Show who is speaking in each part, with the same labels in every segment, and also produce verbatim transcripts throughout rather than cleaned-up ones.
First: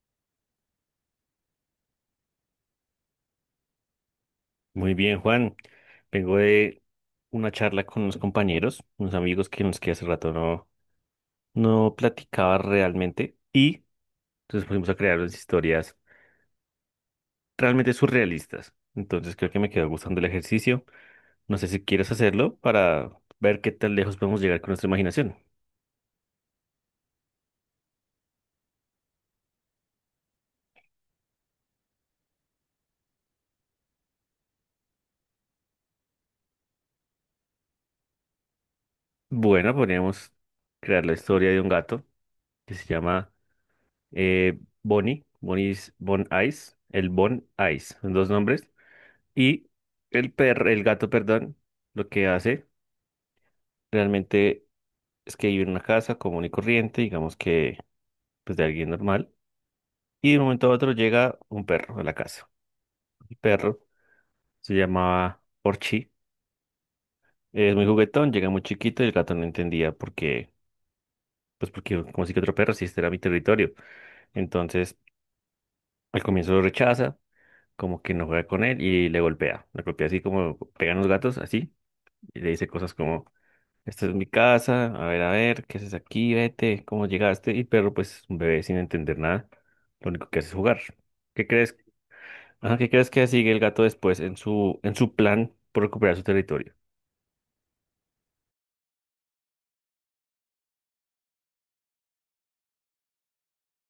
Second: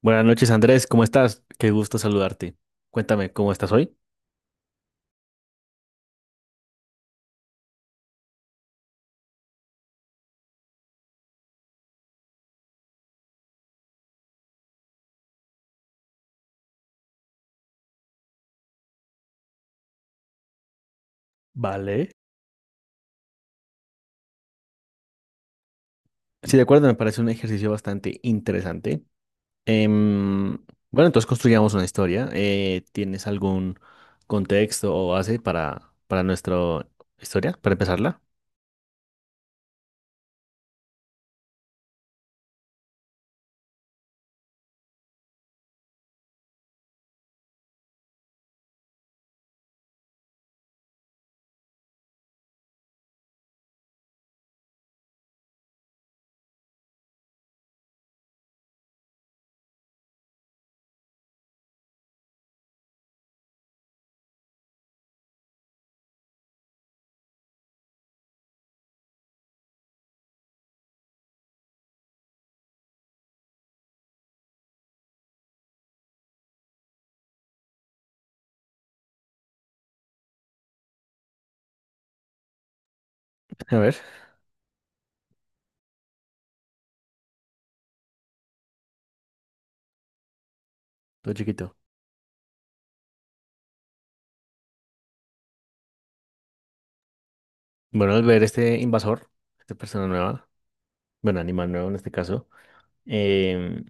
Speaker 1: Buenas noches, Andrés, ¿cómo estás? Qué gusto saludarte. Cuéntame, ¿cómo estás hoy?
Speaker 2: Muy bien, Juan. Vengo de una charla con unos compañeros, unos amigos que nos que hace rato no, no platicaba realmente y entonces fuimos a crear unas historias realmente surrealistas. Entonces creo que me quedó gustando el ejercicio. No sé si
Speaker 1: Vale.
Speaker 2: quieres hacerlo para ver qué tan lejos podemos llegar con nuestra imaginación.
Speaker 1: Sí, de acuerdo, me parece un ejercicio bastante interesante. Em, bueno, entonces construyamos una historia. Eh, ¿tienes algún contexto o base para, para nuestra historia, para empezarla?
Speaker 2: Bueno, podríamos crear la historia de un gato que se llama eh, Bonnie, Bonnie's Bon Ice, el Bon Ice, son dos nombres. Y el perro, el gato, perdón, lo que hace realmente es que vive en una casa común y corriente, digamos que pues de alguien normal. Y de un momento a otro llega un perro a la casa. El perro se llamaba Orchi, es muy juguetón, llega muy chiquito y el gato no entendía por qué, pues porque como si que otro perro, si este era mi territorio. Entonces al comienzo lo rechaza, como que no juega con él y le golpea. Le golpea así como pegan los gatos, así, y le dice cosas como:
Speaker 1: A ver,
Speaker 2: esta es mi casa, a ver, a ver, ¿qué haces aquí? Vete, ¿cómo llegaste? Y el perro, pues, un bebé sin entender nada, lo único que hace es jugar.
Speaker 1: todo
Speaker 2: ¿Qué
Speaker 1: chiquito.
Speaker 2: crees? Ajá, ¿qué crees que sigue el gato después en su, en su plan por recuperar su territorio?
Speaker 1: Bueno, al ver este invasor, esta persona nueva, bueno, animal nuevo en este caso, em,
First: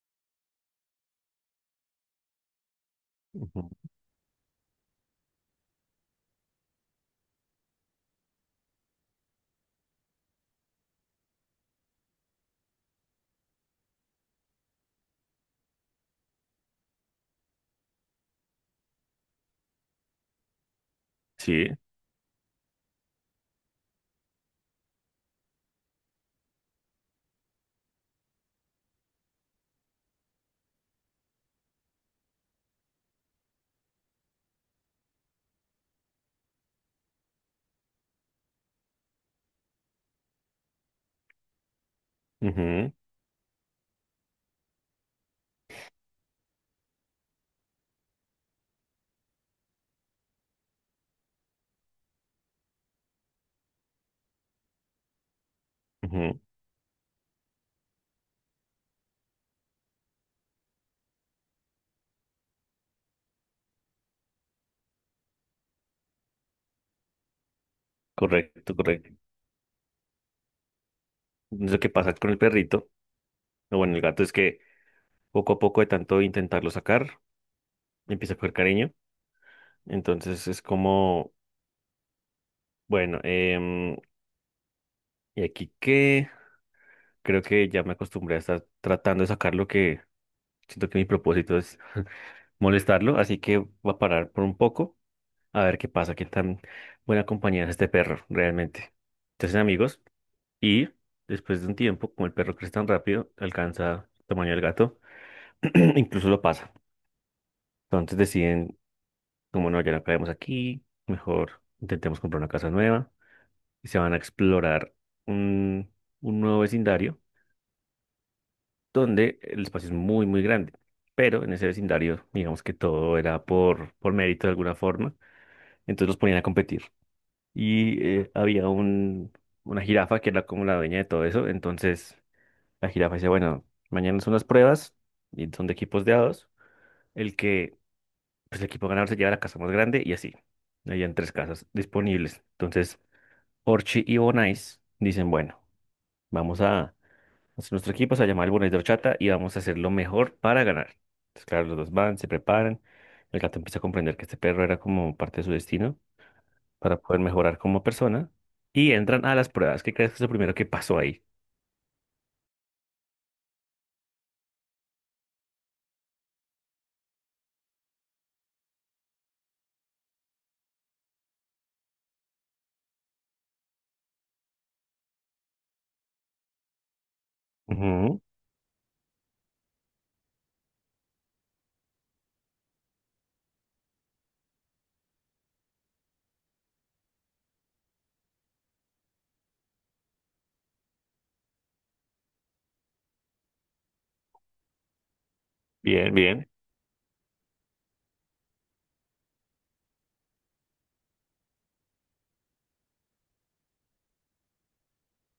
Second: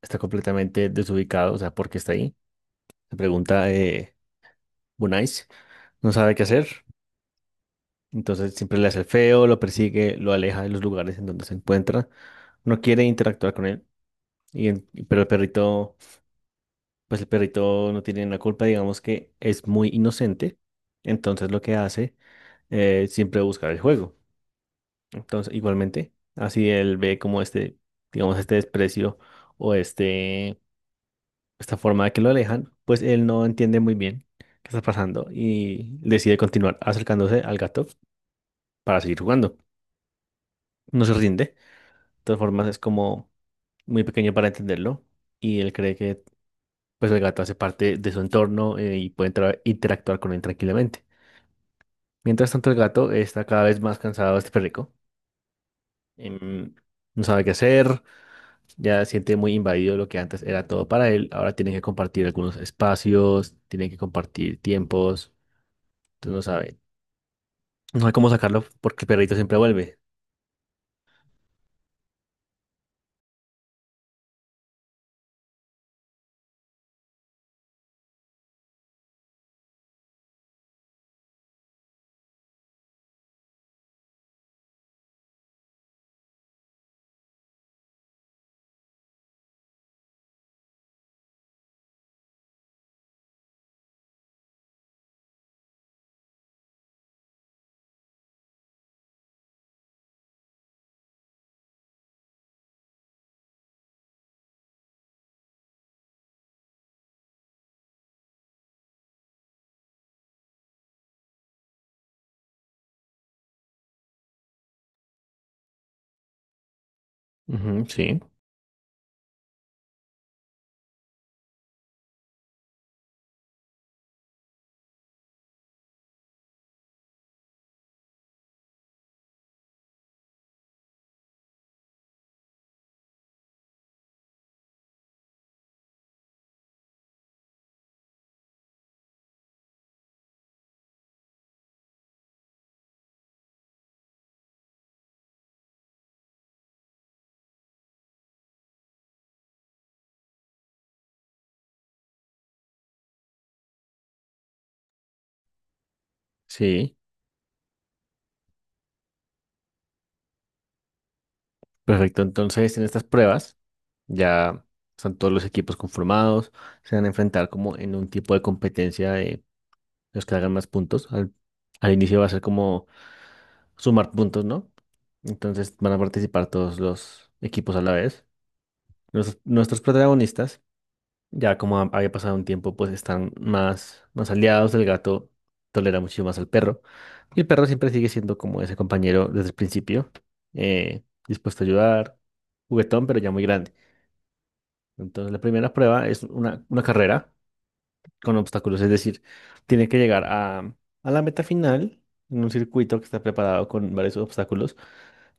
Speaker 1: está completamente desubicado, o sea, ¿por qué está ahí? Se pregunta,
Speaker 2: Ujú.
Speaker 1: eh, Bunais, no sabe qué hacer. Entonces siempre le hace el feo, lo persigue, lo aleja de los lugares en donde se encuentra. No quiere interactuar con él. Y en- y- pero el perrito, pues el perrito no tiene la culpa, digamos que es muy inocente. Entonces lo
Speaker 2: Sí,
Speaker 1: que hace es siempre buscar el juego. Entonces, igualmente, así él ve como este, digamos, este desprecio o este, esta forma de que lo alejan, pues él no entiende muy bien qué está pasando y decide continuar acercándose al gato para seguir jugando. No se rinde. Todas formas es
Speaker 2: ujú,
Speaker 1: como muy pequeño para entenderlo y él cree que pues el gato hace parte de su entorno eh, y puede entra- interactuar con él tranquilamente. Mientras tanto el gato está cada vez más cansado de este perrico,
Speaker 2: ujú.
Speaker 1: em, no sabe qué hacer, ya siente muy invadido lo que antes era todo para él, ahora tiene que compartir algunos espacios, tiene que compartir tiempos, entonces no sabe, no sabe cómo sacarlo
Speaker 2: Correcto,
Speaker 1: porque el
Speaker 2: correcto.
Speaker 1: perrito siempre vuelve.
Speaker 2: Entonces, lo que pasa con el perrito, o bueno, el gato es que poco a poco de tanto intentarlo sacar, empieza a coger cariño. Entonces es como, bueno, em, ¿y aquí qué? Creo que ya me acostumbré a estar tratando de sacar lo que... Siento que mi propósito es molestarlo, así que voy a parar por un poco a ver qué pasa, qué tan buena compañía es este perro realmente. Se hacen amigos y después de un tiempo, como el perro crece tan rápido, alcanza el tamaño del gato, incluso lo pasa. Entonces deciden, como no, ya no caemos aquí, mejor intentemos comprar una casa nueva y se van a explorar un, un nuevo vecindario
Speaker 1: Ujú, sí,
Speaker 2: donde el espacio es muy, muy grande. Pero en ese vecindario, digamos que todo era por, por mérito de alguna forma. Entonces los ponían a competir. Y eh, había un, una jirafa que era como la dueña de todo eso. Entonces la jirafa decía, bueno, mañana son las pruebas y son de equipos de a dos. El que, pues el equipo ganador se lleva la casa más grande y así. Habían tres casas disponibles. Entonces Orchi y Bonais dicen, bueno, vamos a hacer nuestro equipo, se va a llamar el Bonais de Horchata y vamos a hacer lo mejor para ganar. Entonces claro, los dos van, se preparan. El gato empieza a comprender que este perro era como parte de su destino
Speaker 1: sí,
Speaker 2: para poder mejorar como persona y entran a las pruebas. ¿Qué crees que es lo primero que pasó ahí?
Speaker 1: perfecto, entonces en estas pruebas. Ya están todos los equipos conformados, se van a enfrentar como en un tipo de competencia de los que hagan más puntos. Al, al inicio va a ser como sumar puntos, ¿no? Entonces van a participar todos los equipos a la
Speaker 2: Ujú.
Speaker 1: vez. Nuestros, nuestros protagonistas, ya como ha- había pasado un tiempo, pues están más, más aliados. El gato tolera mucho más al perro. Y el perro siempre sigue siendo como ese compañero desde el principio, eh, dispuesto a ayudar, juguetón, pero ya muy grande. Entonces, la primera prueba
Speaker 2: Bien,
Speaker 1: es
Speaker 2: bien.
Speaker 1: una, una carrera con obstáculos, es decir, tiene que llegar a, a la meta final en un circuito que está preparado con varios obstáculos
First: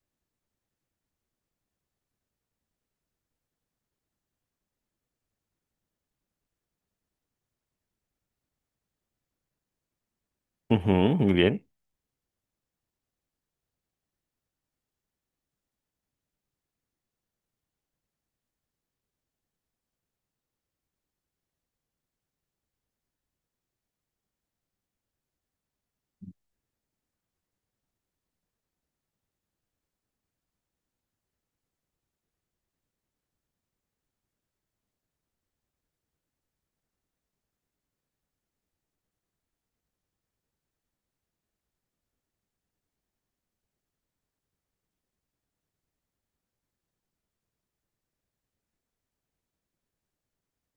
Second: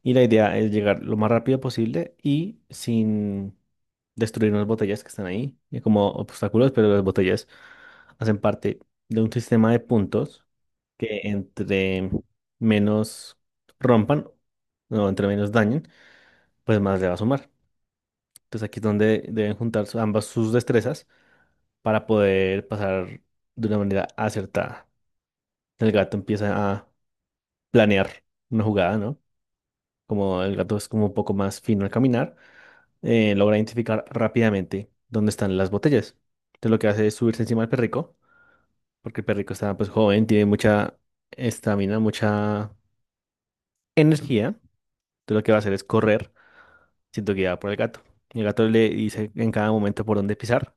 Speaker 1: y la idea es llegar lo más rápido posible y sin destruir unas botellas que están ahí eh, como obstáculos, pero las botellas hacen parte de un sistema de puntos
Speaker 2: Ujú,
Speaker 1: que
Speaker 2: muy bien.
Speaker 1: entre menos rompan o entre menos dañen, pues más le va a sumar. Entonces aquí es donde deben juntar su- ambas sus destrezas para poder pasar de una manera acertada. El gato empieza a planear una jugada, ¿no? Como el gato es como un poco más fino al caminar, eh, logra identificar rápidamente dónde están las botellas. Entonces lo que hace es subirse encima del perrico, porque el perrico está pues joven, tiene mucha estamina, mucha energía. Entonces lo que va a hacer es correr siendo guiado por el gato. Y el gato le dice en cada momento por dónde pisar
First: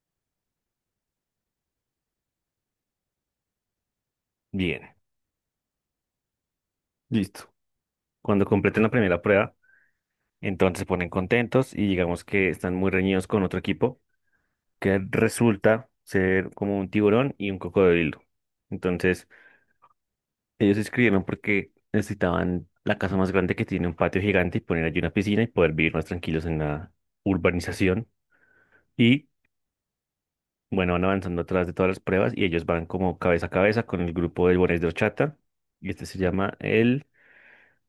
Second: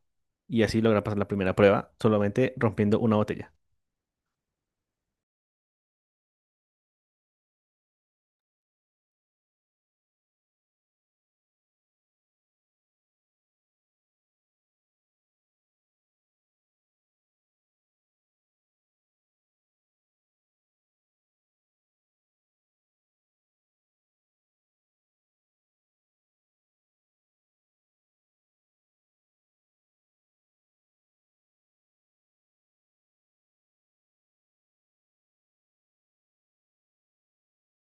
Speaker 1: y así logra pasar la primera prueba solamente rompiendo una botella.
Speaker 2: Bien. Listo. Cuando completen la primera prueba, entonces se ponen contentos y digamos que están muy reñidos con otro equipo que resulta ser como un tiburón y un cocodrilo. Entonces, ellos se inscribieron porque necesitaban la casa más grande que tiene un patio gigante y poner allí una piscina y poder vivir más tranquilos en la urbanización. Y bueno, van avanzando atrás de todas las pruebas y ellos van como cabeza a cabeza con el grupo de Bones de Ochata. Y este se llama el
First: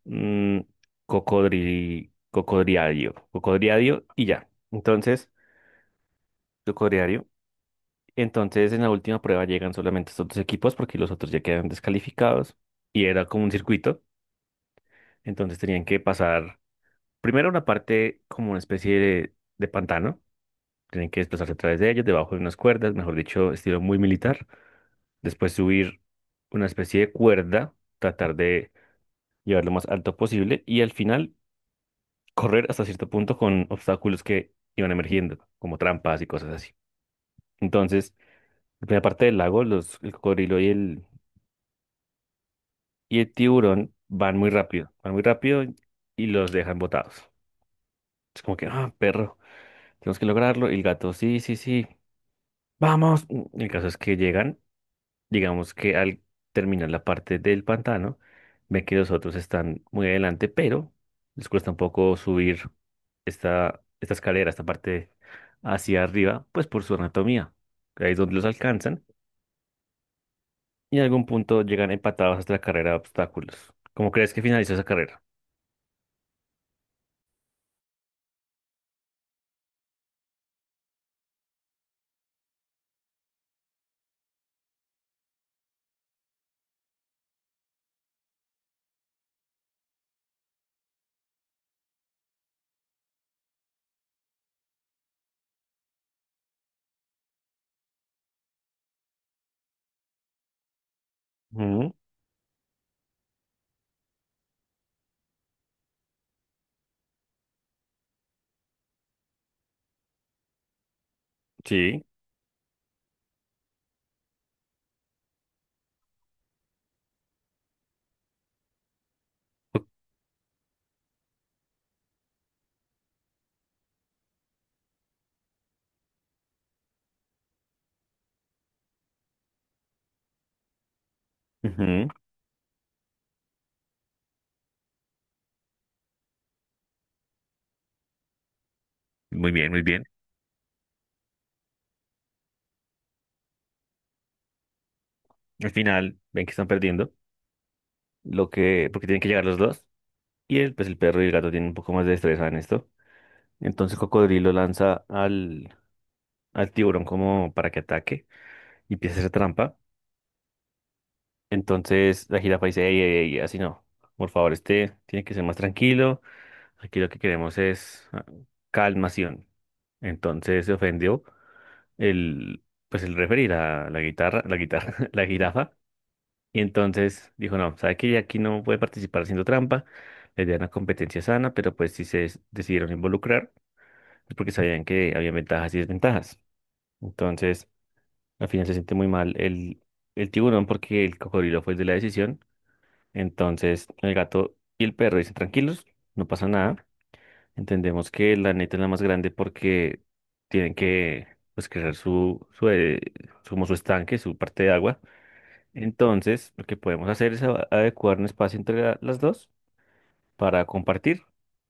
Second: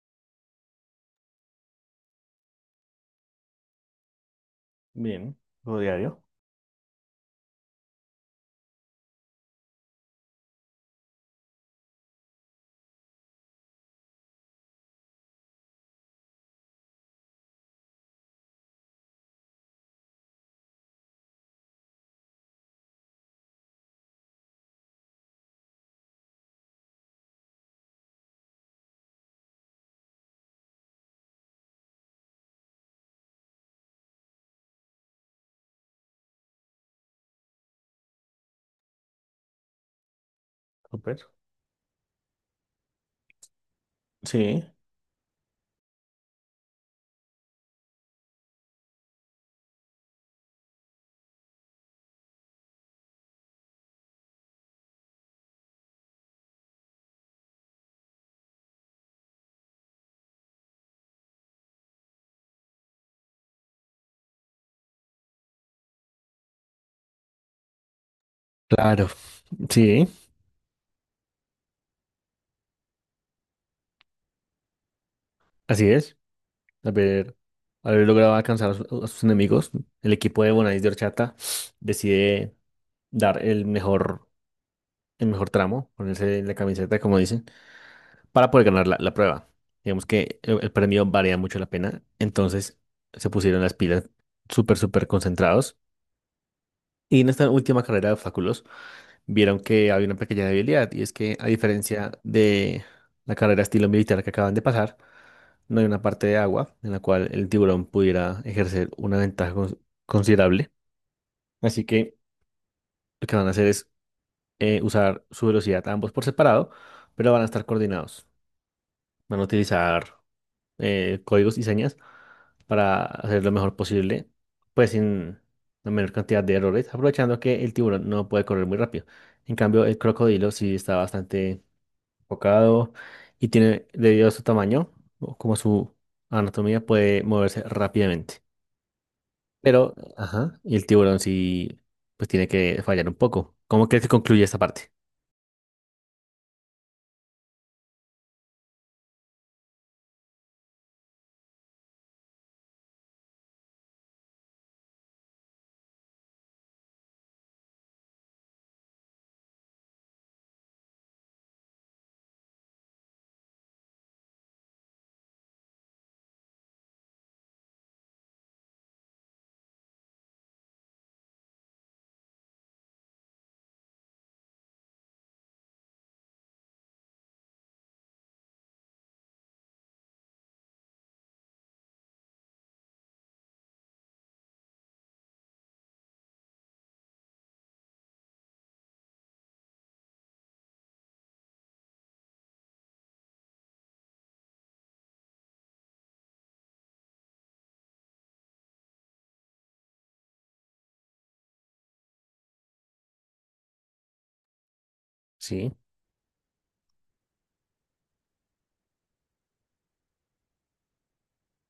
Speaker 2: mm, cocodri, cocodriadio. Cocodriadio y ya. Entonces,
Speaker 1: Bien, juego diario.
Speaker 2: cocodriadio. Entonces, en la última prueba llegan solamente estos dos equipos porque los otros ya quedan descalificados. Y era como un circuito. Entonces, tenían que pasar primero una parte como una especie de de pantano. Tienen que desplazarse a través de ellos, debajo de unas cuerdas, mejor dicho, estilo muy militar. Después subir una especie de cuerda, tratar de llevar lo más alto posible y al final correr hasta cierto punto con obstáculos que iban emergiendo, como trampas y cosas así. Entonces, la primera parte del lago, los, el cocodrilo y el,
Speaker 1: Súper.
Speaker 2: y el tiburón van muy
Speaker 1: Sí,
Speaker 2: rápido, van muy rápido y los dejan botados. Es como que, ah, perro, tenemos que lograrlo. Y el gato, sí, sí, sí, vamos. El caso es que llegan. Digamos que al terminar la parte del pantano, ven que los otros están muy adelante, pero les cuesta un poco subir esta, esta escalera, esta parte hacia arriba, pues por su anatomía. Ahí es donde los alcanzan
Speaker 1: claro, sí,
Speaker 2: y en algún punto llegan empatados hasta la carrera de obstáculos. ¿Cómo crees que finalizó esa carrera?
Speaker 1: así es. Haber, haber logrado alcanzar a, su- a sus enemigos, el equipo de Bonais de Horchata decide dar el mejor, el mejor tramo, ponerse la camiseta, como dicen, para poder ganar la, la prueba. Digamos que el, el premio valía mucho la pena, entonces se pusieron las pilas súper, súper concentrados. Y en esta última carrera de obstáculos vieron que había una pequeña debilidad y es que a
Speaker 2: Ujú,
Speaker 1: diferencia de la carrera estilo militar que acaban de pasar, no hay una parte de agua en la cual el tiburón pudiera ejercer una ventaja cons- considerable. Así
Speaker 2: sí.
Speaker 1: que lo que van a hacer es eh, usar su velocidad ambos por separado, pero van a estar coordinados. Van a utilizar eh, códigos y señas para hacer lo mejor posible, pues sin la menor cantidad de errores, aprovechando que el tiburón no puede correr muy rápido. En cambio, el crocodilo sí está bastante
Speaker 2: Ujú,
Speaker 1: enfocado y tiene, debido a su tamaño, o como su anatomía, puede moverse rápidamente.
Speaker 2: muy bien, muy
Speaker 1: Pero,
Speaker 2: bien.
Speaker 1: ajá, y el tiburón sí, pues tiene que fallar un poco. ¿Cómo crees que concluye esta parte?
Speaker 2: Al final ven que están perdiendo, lo que, porque tienen que llegar los dos. Y el, pues el perro y el gato tienen un poco más de destreza en esto. Entonces Cocodrilo lanza al, al tiburón como para que ataque y empieza a hacer trampa. Entonces la jirafa dice, ey, ey, ey, así no. Por favor, este tiene que ser más tranquilo. Aquí lo que queremos es ah, calmación. Entonces se ofendió el, pues el referir a la guitarra, la guitarra, la jirafa. Y entonces dijo, no, sabe que aquí no puede participar haciendo trampa. Le idea era una competencia sana, pero pues si se decidieron involucrar es porque sabían que había ventajas y desventajas. Entonces, al final se siente muy mal el, el tiburón porque el cocodrilo fue el de la decisión. Entonces el gato y el perro dicen tranquilos, no pasa nada. Entendemos que la neta es la más grande porque tienen que pues crear su, su, eh, su- como su estanque, su parte de agua.
Speaker 1: Sí.
Speaker 2: Entonces lo que podemos hacer es a- adecuar un espacio entre la- las dos para compartir.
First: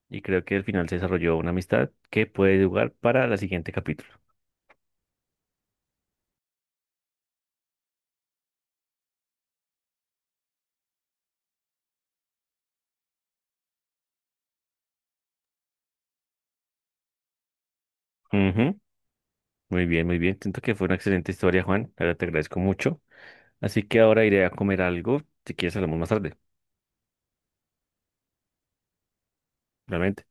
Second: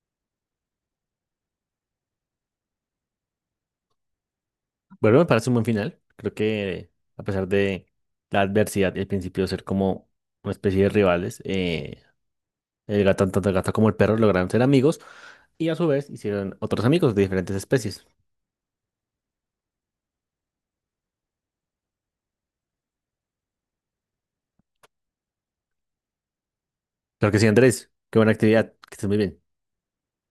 Speaker 2: Y creo que al final se desarrolló una amistad que puede jugar para la siguiente capítulo.
Speaker 1: Bueno, me parece un buen final. Creo que a pesar de la adversidad y el principio de ser como una especie de rivales, eh, el gato, tanto el gato como el perro lograron ser amigos y a su vez hicieron otros amigos de diferentes especies.
Speaker 2: Ujú, muy bien, muy bien. Siento que fue una excelente historia, Juan. Ahora te agradezco mucho. Así que ahora iré a comer algo. Si quieres, hablamos más tarde,
Speaker 1: Creo que sí, Andrés. Qué buena actividad. Que estés muy bien.
Speaker 2: realmente.